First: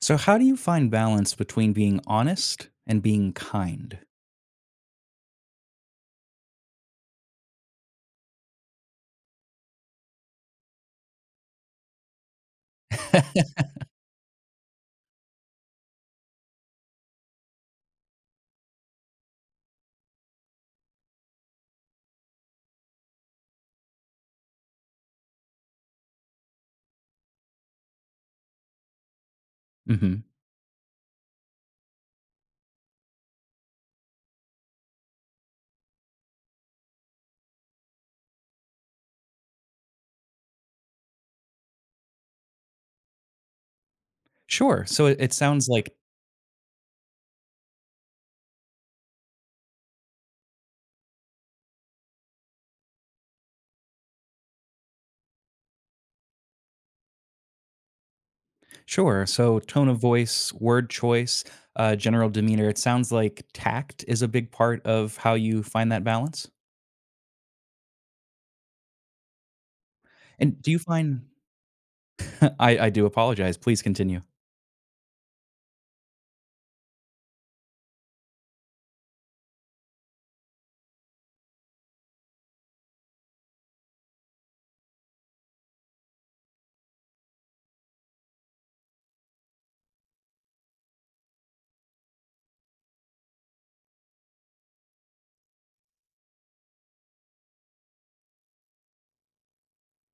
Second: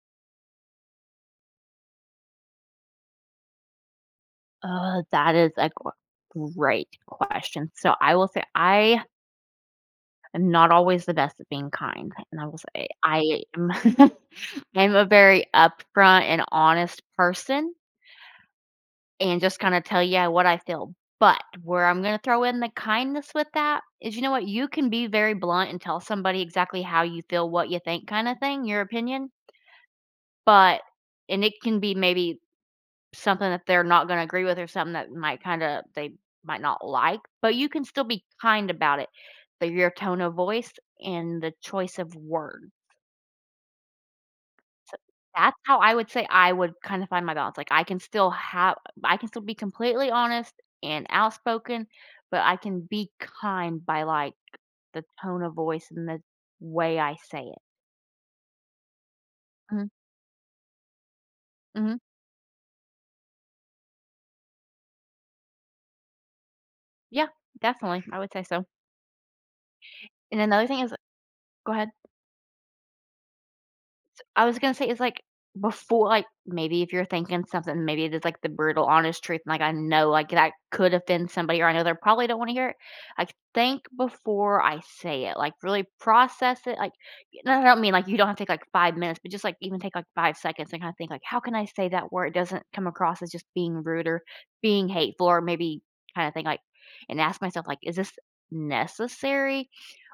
So, how do you find balance between being honest and being kind? That is a gr great question. So I will say I am not always the best at being kind, and I will say I am I'm a very upfront and honest person and just kinda tell you what I feel. But where I'm gonna throw in the kindness with that is, you know what, you can be very blunt and tell somebody exactly how you feel, what you think kinda thing, your opinion, Hmm. but and it can be maybe something that they're not gonna agree with or something that might kinda they might not like, but you can still be kind about it, through your tone of voice and the choice of words. Sure. So So it that's sounds how like I would say I would kinda find my balance. Like, I can still be completely honest and outspoken, but I can be kind by, like, the tone of voice and the way I say it. sure. So tone Mhm, of voice, word choice, mhm. general demeanor. It sounds like tact is a big part of how you find that balance. Yeah, definitely, I would say so. And And another do you thing is find? go ahead. I do apologize. Please continue. I was gonna say it's like before, like, maybe if you're thinking something, maybe it is like the brutal honest truth. And like I know like that could offend somebody or I know they probably don't want to hear it. Like think before I say it. Like really process it. Like and I don't mean like you don't have to take like 5 minutes, but just like even take like 5 seconds and kind of think like how can I say that where it doesn't come across as just being rude or being hateful or maybe kind of thing like and ask myself like is this necessary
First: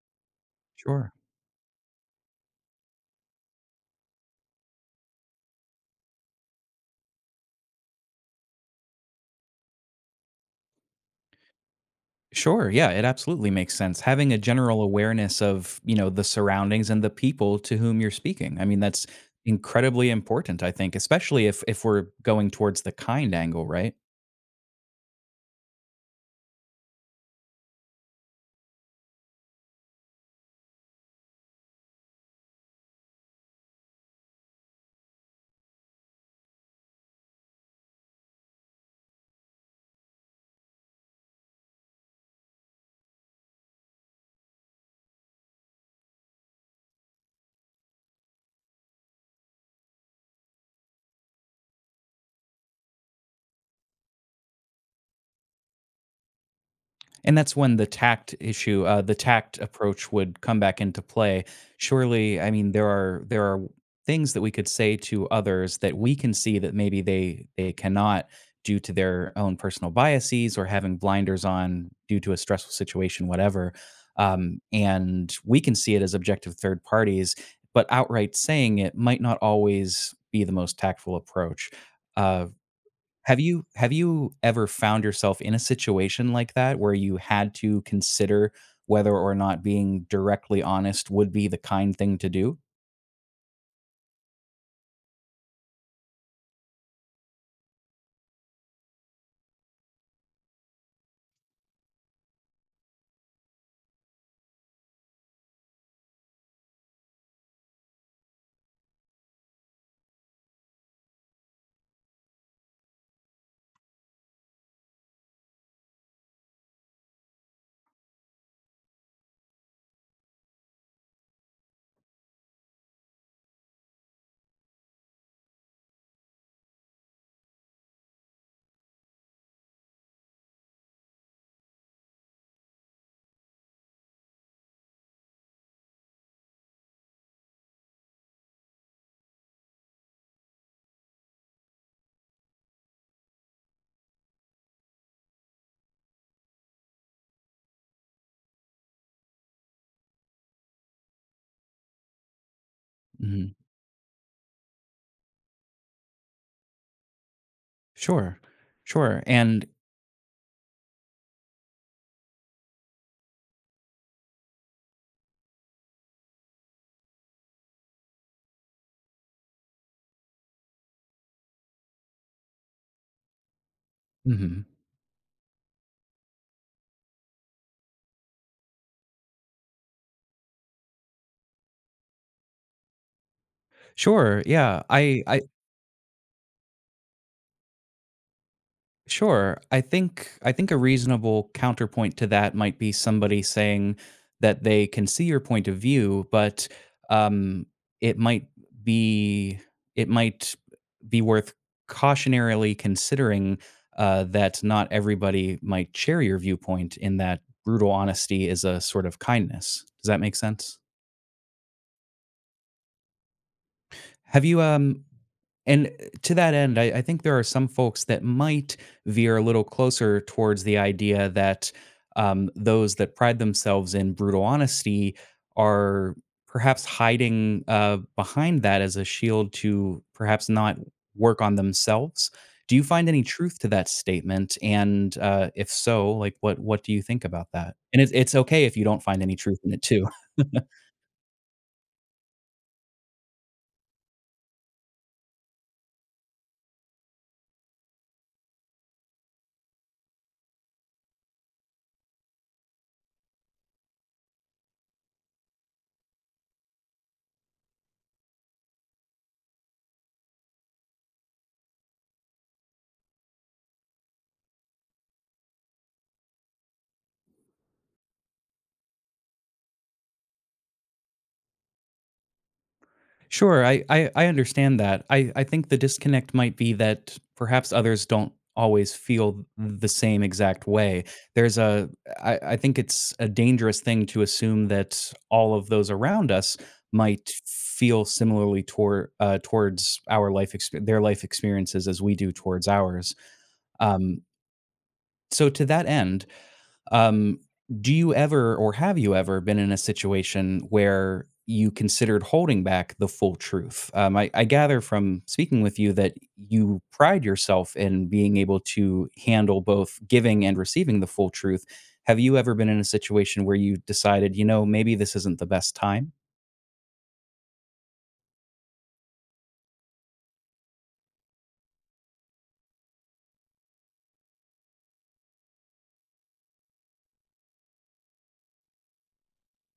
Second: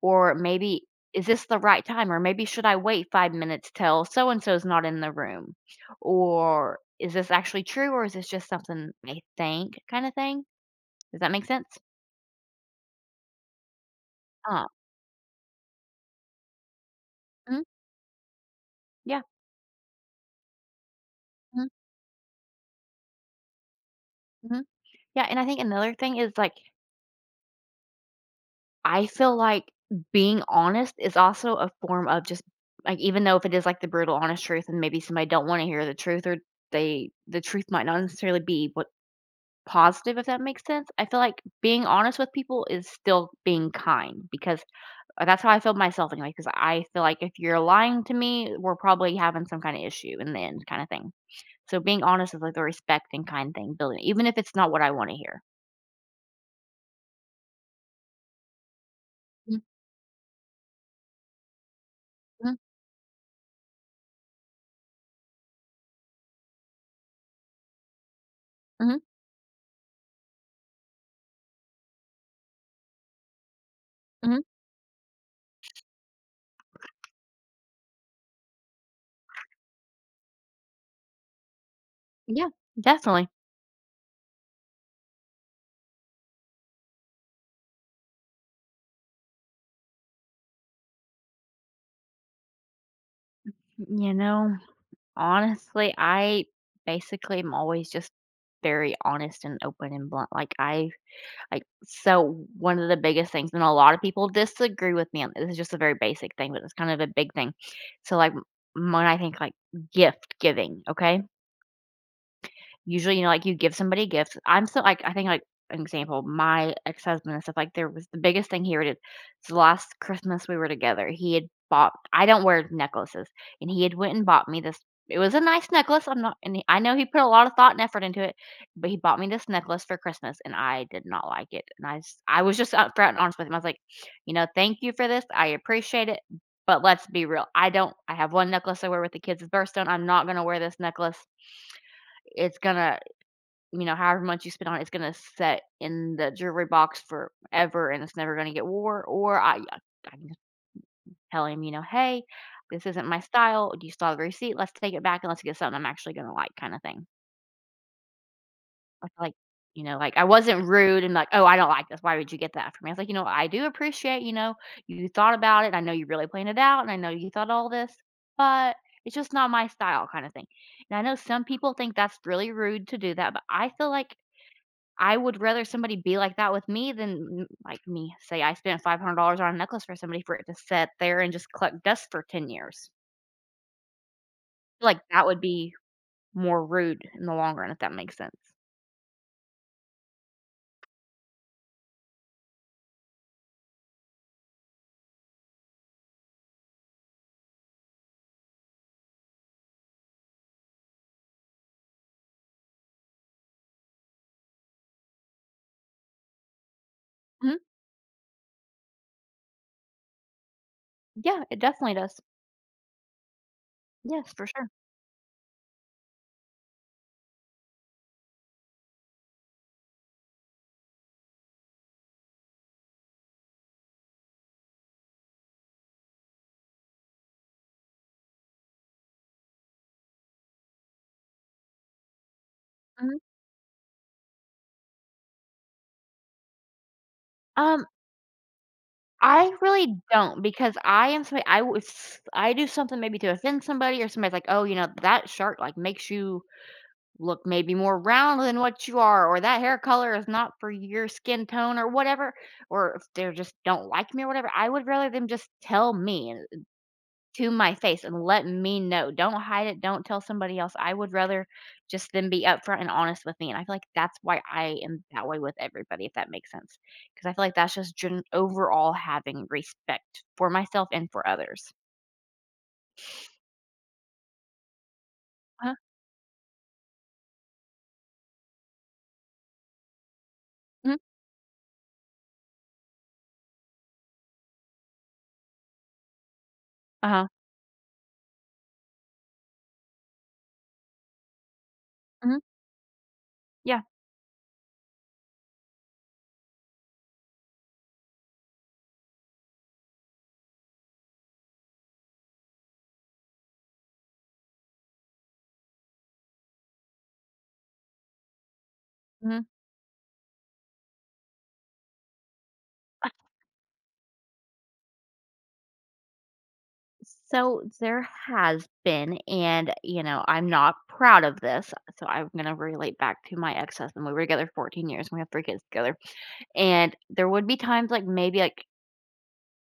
or maybe, Sure. "Is this the right time?" Or maybe, "Should I wait 5 minutes till so and so is not in the room?" Or, "Is this actually true or is this just something I think," kinda thing? Does that make sense? Sure, yeah, it absolutely makes sense. Having a Uh, general awareness of, you know, the surroundings and the people mhm, to whom you're speaking. I mean, that's yeah, incredibly important, I think, especially if mhm, if we're going towards the kind angle, right? mhm. Yeah, and I think another thing is, like, I feel like being honest is also a form of just like, even though if it is, like, the brutal honest truth and maybe somebody don't wanna hear the truth or the truth might not necessarily be what positive, if that makes sense. I feel like being honest with people is still being kind because that's how I feel myself anyway. Because I feel like if you're lying to me, we're probably having some kind of issue in the end, kind of thing. So being honest is like the respect and kind thing, building, even if it's not what I want to hear. And that's when the tact issue, the tact approach would come back into play. Surely, I Hmm. mean, there are things that we could say to others that we can see that maybe they cannot due to Hmm. their own personal biases or having blinders on due to a stressful situation, whatever. Hmm. And we can see it as objective third parties, but outright saying it might not always be the most tactful approach. Uh, Yeah, definitely. have you ever found yourself in a situation like that where you had to consider whether or not being directly honest would be the kind thing to do? You know, honestly, I basically am always just very honest and open and blunt. Like, so one of the biggest things, and a lot of people disagree with me on this, is just a very basic thing, but it's kind of a big thing. So, like, when I think like gift giving, okay? Usually, you know, like, you give somebody gifts. I'm so like, I think, like, an example, my ex-husband and stuff, like, there was the biggest thing here it is it's the last Christmas we were together, he had bought I don't wear necklaces, and he had went and bought me this it was a nice necklace, I'm not and he, I know he put a lot of thought and effort into it, but he bought me this necklace for Christmas, and I did not like it, and I s I was just upfront and honest with him. I was like, "You know, thank you for this, I appreciate it, but let's be real, I don't I have 1 necklace I wear with the kids' birthstone, I'm not gonna wear this necklace, it's gonna you know, however much you spend on it, it's gonna set in the jewelry box forever and it's never gonna get wore. Or I I can just tell him, you know, hey, this isn't my Mhm. style. Do you still have the receipt? Let's take it back and let's get something I'm actually gonna like, kind of thing." Sure. I feel Sure, like, and you know, like I wasn't rude and like, oh, I don't like this. Why would you get that for me? I was like, you know, I do appreciate, you know, you thought about it. I know you really planned it out and I know you thought all this, but it's just not my style, kind of thing. And I know some people think that's really rude to do that, but I feel like Mhm. I would rather somebody be like that with me than like me. Say I spent $500 on a necklace for somebody for it to sit there and just collect dust for 10 years. Sure, yeah. Like, I that would I be more rude in the long run, if that makes sense. Sure. I think a reasonable counterpoint to that might be somebody saying that they can see your point of view, but um, it might be it might be worth cautionarily considering that not everybody might share your viewpoint. In that Mhm. brutal honesty is a sort of kindness. Does that make sense? Yeah, it definitely does. Yes, Have for you, sure. And to that end, I think there are some folks that might veer a little closer towards the idea that those that pride themselves in brutal honesty are perhaps hiding behind that as a shield to perhaps not work on themselves. Do you find Mhm. any truth to that statement? And if so, like what do you think about that? Um, And it's okay if you don't find any I truth in it really too. don't because I am somebody I do something maybe to offend somebody or somebody's like, "Oh, you know, that shirt, like, makes you look maybe more round than what you are or that hair color is not for your skin tone or whatever or if they just don't like me or whatever, I would rather them just tell me to my face and let me know, don't hide it, don't tell somebody else. I would rather just them be upfront and honest with me, and I feel like that's why I am that way with everybody, if that makes sense. Because I feel like that's just overall having respect for myself and for others. Sure, I understand that. I think the Uh-huh, disconnect might be that perhaps others don't always feel the same exact mhm, way. There's a I think it's a dangerous thing to assume that all of those around us uh-huh, might feel similarly toward towards our their life experiences as we do mhm, towards ours. yeah, Um, so to that end, um, do you ever or have you ever been in a situation where you considered holding back the full truth? I gather from speaking with you that you pride yourself in being able to mhm. handle both giving and receiving the full truth. Have you ever been in a situation where you decided, you know, maybe this isn't the best time? So there has been, and you know, I'm not proud of this. So I'm gonna relate back to my ex husband. We were together 14 years. And we have 3 kids together, and there would be times like maybe like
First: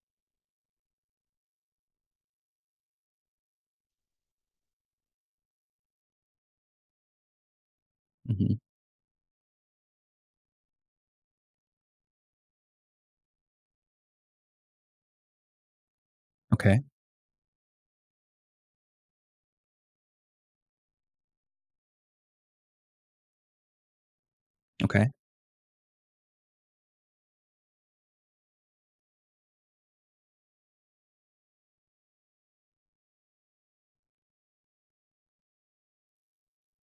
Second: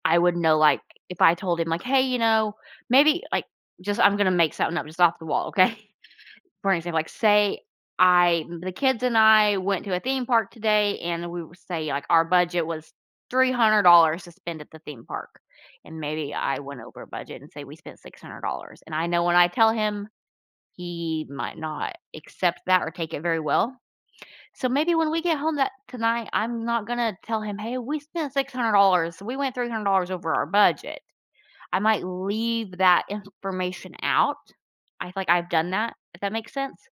I would know like if I told him like, hey, you know, maybe like just I'm gonna make something up just off the wall, okay? For example, like say I Mhm. the kids and I went to a theme park today and we would say like our budget was $300 to spend at the theme park. And maybe I went Okay. over budget and say we spent $600. And I know when I tell him, he might not accept that or take it very well. So maybe Okay. when we get home that tonight, I'm not going to tell him, "Hey, we spent $600. So we went $300 over our budget." I might leave that information out. I feel like I've done that, if that makes sense.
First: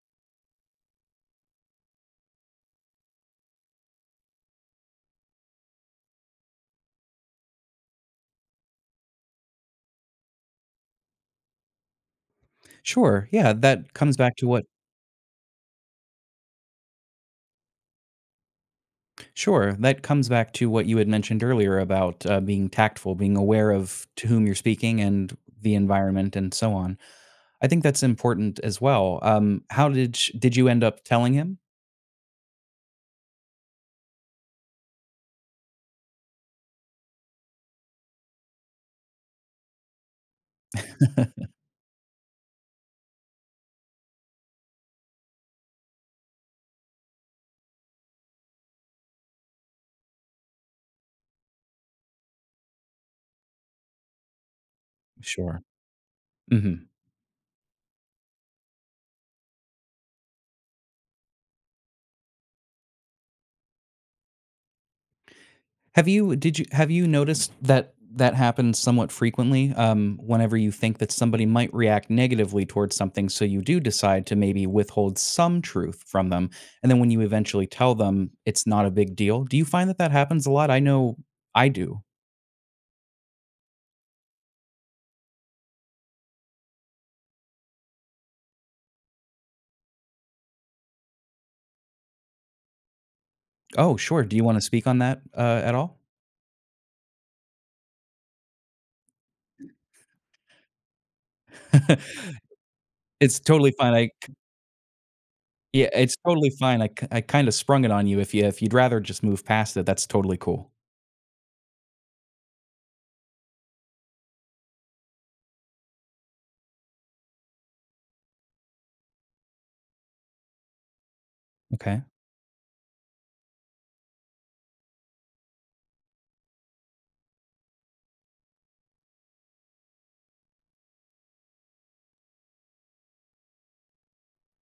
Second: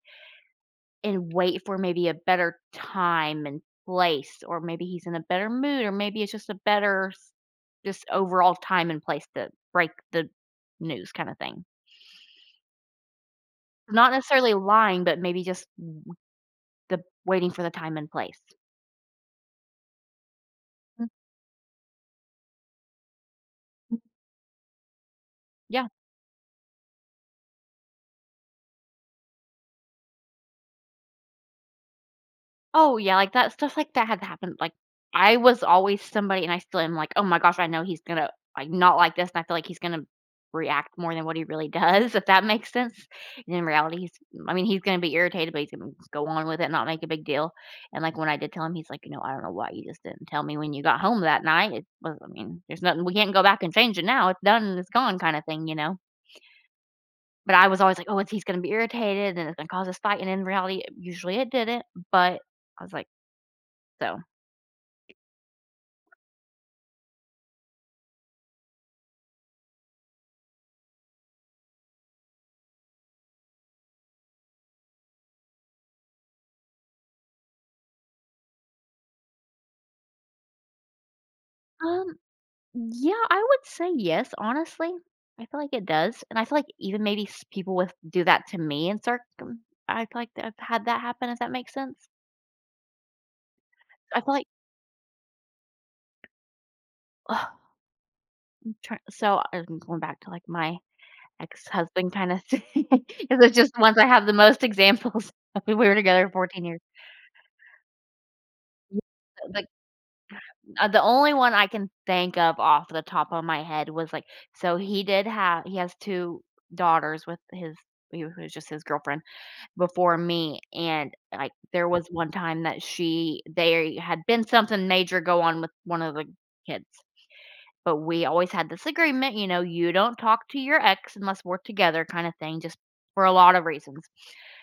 And wait for maybe a better time and place, or maybe he's in a better mood, or maybe it's just a better s just overall time and place to break the news kinda thing. Sure, yeah. That Not comes back to necessarily what lying, but maybe just the waiting for the time and place. Sure. That comes back to what you had Mm, mentioned earlier about being tactful, being aware of to whom you're speaking and the yeah. environment and so on. I think that's important as well. How did you end up telling him? Oh, yeah, like, that stuff like that had happened. Like, I was always somebody and I still am like, "Oh my gosh, I know he's gonna, like, not like this," and I feel like he's gonna react more than what he really does, if that makes sense, and in reality, he's I mean, he's gonna be irritated, but he's gonna go on with it, not make a big deal, and, like, when I did tell him, he's like, "You know, I don't know why you just didn't tell me when you got home that night, it was I mean, there's nothing we can't go back and change it now, it's done and it's gone kinda Sure. thing, you know?" Hmm. But I was always like, "Oh, it's he's gonna be irritated and it's gonna cause us fight," and in reality, usually it didn't, but I was like so. Have you noticed that that happens somewhat frequently? Whenever you think that somebody might react negatively towards something, so you do decide to maybe withhold some truth from them, and then when you eventually tell them, it's not a big deal. Do you find that that happens a lot? I know I do. Um, yeah, I would say yes, honestly. I feel like it does. And I feel like even maybe people with do that to me in circum I feel like I've had that happen, if that makes sense. Oh, I sure. feel Do you like want to speak on that at all? ugh, I'm trying, so I'm going back to like my ex-husband kind of thing. 'Cause It's it's totally just fine. ones I have the most examples. Of. We Yeah, were it's together totally 14 years. fine. I kind of sprung it on you. If you'd rather Yeah, just move like past it, that's totally cool. The only one I can think of off the top of my head was like so he did have he has two daughters with his he was just his girlfriend before me, and, like, there Okay. was one time that she there had been something major go on with one of the kids, but we always had this agreement, you know, "You don't talk to your ex unless we're together," kinda thing, just for a lot of reasons,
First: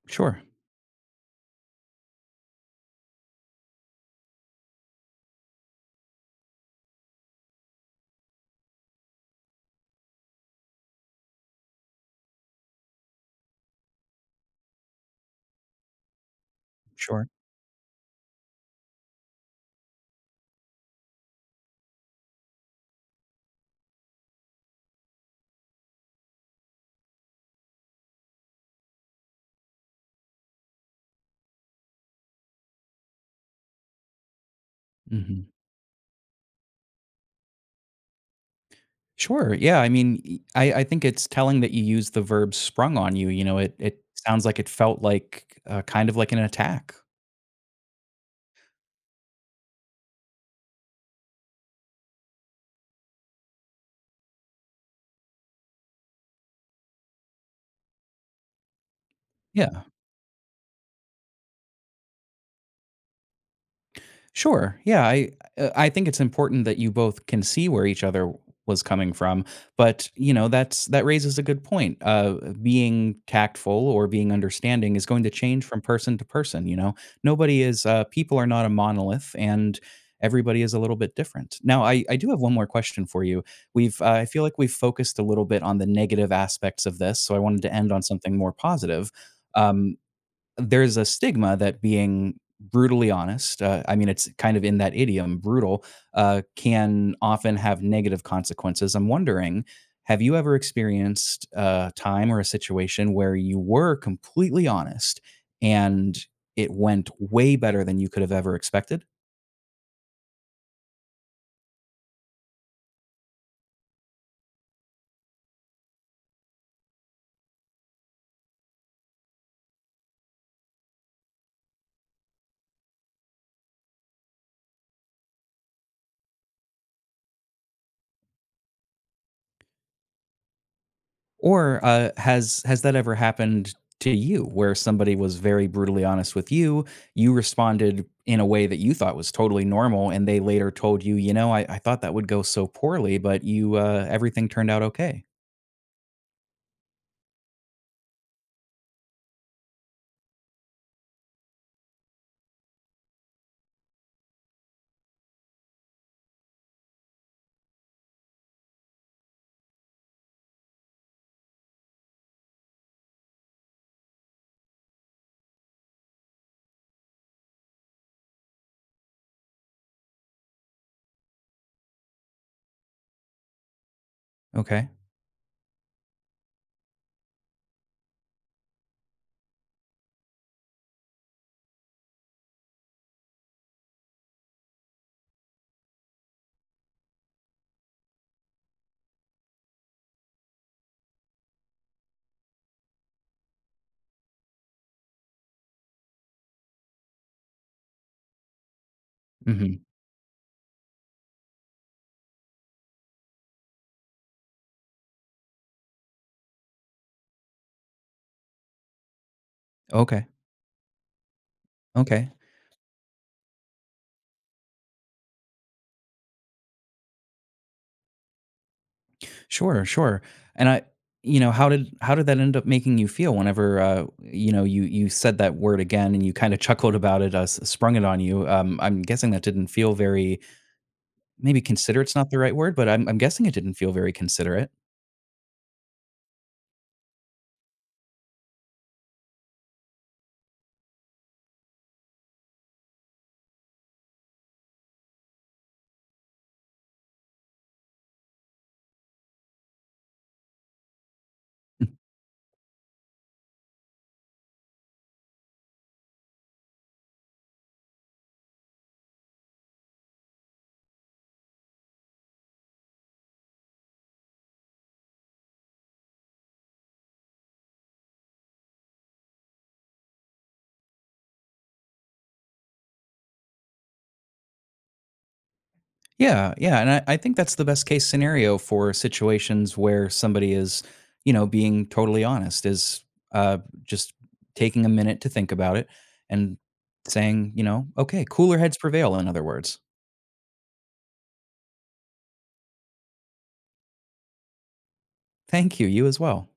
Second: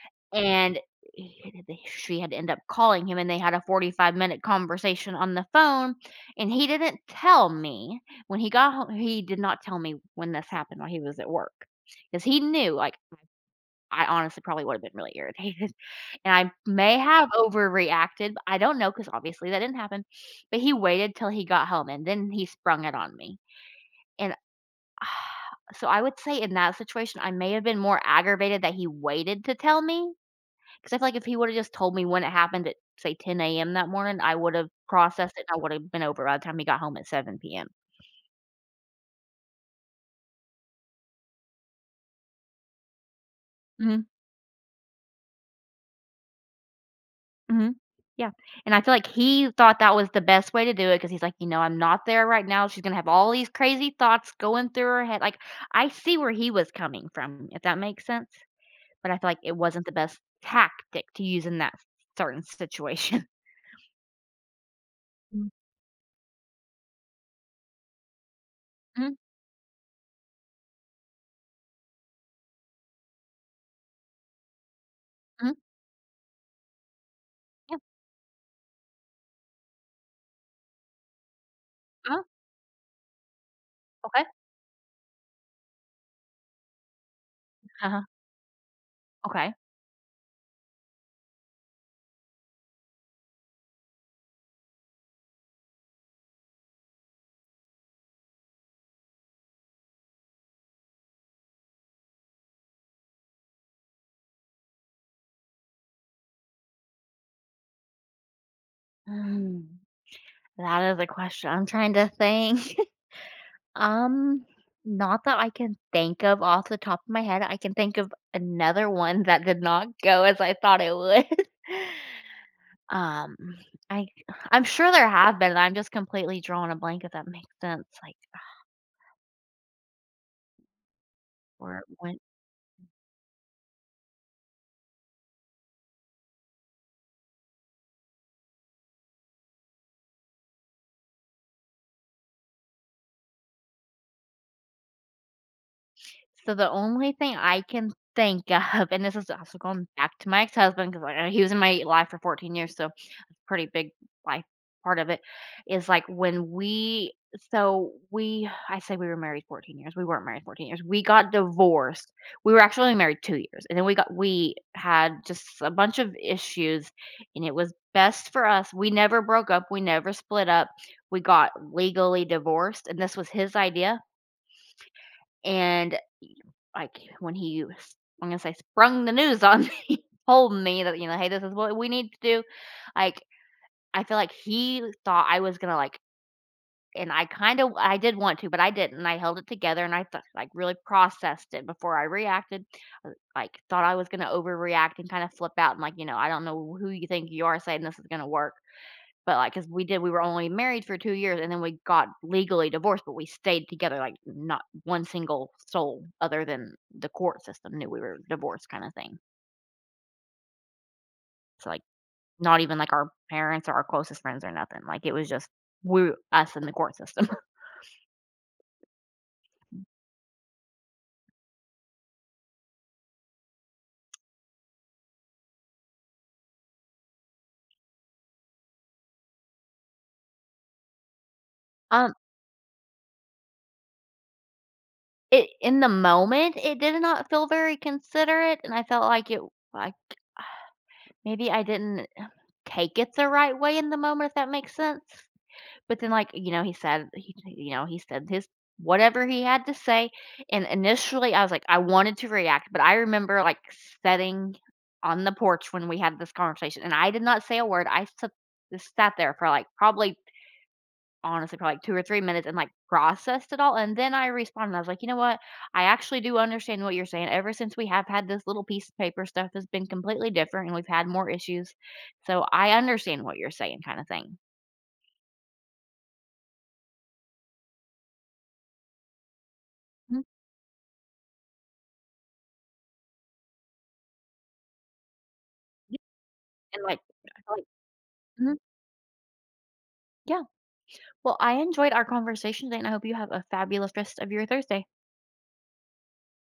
Sure. and she had to end up calling him, and they had a 45-minute conversation on the phone, and he didn't tell me when he got home. He did not tell me when this happened while he was at work, because he knew, like, I honestly probably would've been really irritated. And I may Sure. have overreacted, but I don't know because obviously that didn't happen, but he waited till he got home and then he sprung it on me. And so I would say in that situation, I may have been more aggravated that he waited to tell me. Because I feel like if he would've just told me when it happened at, say, 10 a.m. that morning, I would've processed it Mhm. and I would've been over by the time he got home at 7 PM. Sure, yeah. I mean, I think it's telling that you use the verb sprung on you. You know, it sounds like it felt like kind of like an attack. Mhm. Yeah, and I feel like he thought that was the best way to do it because he's like, "You know, I'm not there right now. She's gonna have all these crazy thoughts going through her head." Like, I see where he was coming from, if that makes sense, but I feel like it Yeah. wasn't the best tactic to use in that certain situation. Sure, Yeah, I Mm. uh, I think it's important that you both can see where each other was coming Mhm, from, but you know, that's that raises a good point. Being tactful or being understanding is going to mhm, change from person to person, you know. Nobody yeah, is people are not a monolith and everybody is a little bit different. Now, I uh-huh, do have one more question for you. We've okay, I feel like we've focused a little bit on the negative aspects of this, so I wanted to end on uh-huh, something more positive. okay. Um there's a stigma that being brutally honest, I mean, it's kind of in that idiom, brutal, can often have negative consequences. I'm wondering, have you ever experienced a time or a situation where you were completely honest and it went way better than you could have ever expected? Mm, that is a question. I'm trying to think. Um, Not that I can think of off the top of my head. I can think of another one that did not go as I thought it would. Um, I I'm sure there have been, I'm just completely drawing a blank if that makes sense, like, or Or, when has that ever happened to you where somebody was very brutally honest with you, you responded in a way that you thought was totally normal, and they later told you, "You know, I thought that would go so poorly, but you, everything turned out okay." so the only thing I can think of, and this is also going back to my ex-husband because, like, he was in my life for 14 years, so it's a pretty big life part of it, is like when we so we I say we were married 14 years. We weren't married 14 years. We got divorced. We were actually only married 2 years. And then we had just a bunch of issues, and it was best for us. We never broke up. We never split up. We got legally divorced. And this was his idea. Okay. And, like, when he s I'm gonna say sprung the news on me, told me that, you know, "Hey, this is what we need to do." Like, I feel like he thought I was gonna, like, and I kinda, I did want to, but I didn't. I held it together and I thought, like, really processed it before I reacted. Like, thought I was gonna overreact and kinda flip out and, like, you know, "I don't know who you think you are saying this is gonna work." But, like, cause Mhm. we were only married for 2 years, and then we got legally divorced, but we stayed together, like, not one single soul other than the court system knew we were divorced kinda thing. Okay. So, like, Okay. not even, like, our parents or our closest friends or nothing, like, it was just we us and the court system. Sure, sure. And I you know, how did that end up making you feel whenever, you know, you said that word again and you kinda chuckled about it, s sprung it on you? I'm guessing that didn't feel very Maybe "considerate's" Um, not the right word, but I'm guessing it didn't feel very considerate. it In the moment, it did not feel very considerate, and I felt like it, like, maybe I didn't take it the right way in the moment, if that makes sense? But then, like, you know, he said he you know, he said his whatever he had to say, and initially, I was like, I wanted to react, but I remember, like, sitting on the porch when we had this conversation, and I did not say a word. I sat just sat there for, like, probably honestly, for like, 2 or 3 minutes and, like, processed it all, and then I responded. I was like, "You know what? I actually do understand what you're saying. Ever since we have had this little piece of paper, stuff has been completely different, and we've had more issues. So I understand what you're saying," kinda thing. Yeah, yeah, and I think that's the best case scenario for situations where Mm. somebody is, you know, being totally honest, is, uh, just taking a minute to think about it and And, like, saying, you like know, "Okay, Mhm. cooler heads prevail," in other words. Yeah. Well, I enjoyed our conversation today, and I hope you have a fabulous rest of your Thursday. Thank you, you as well.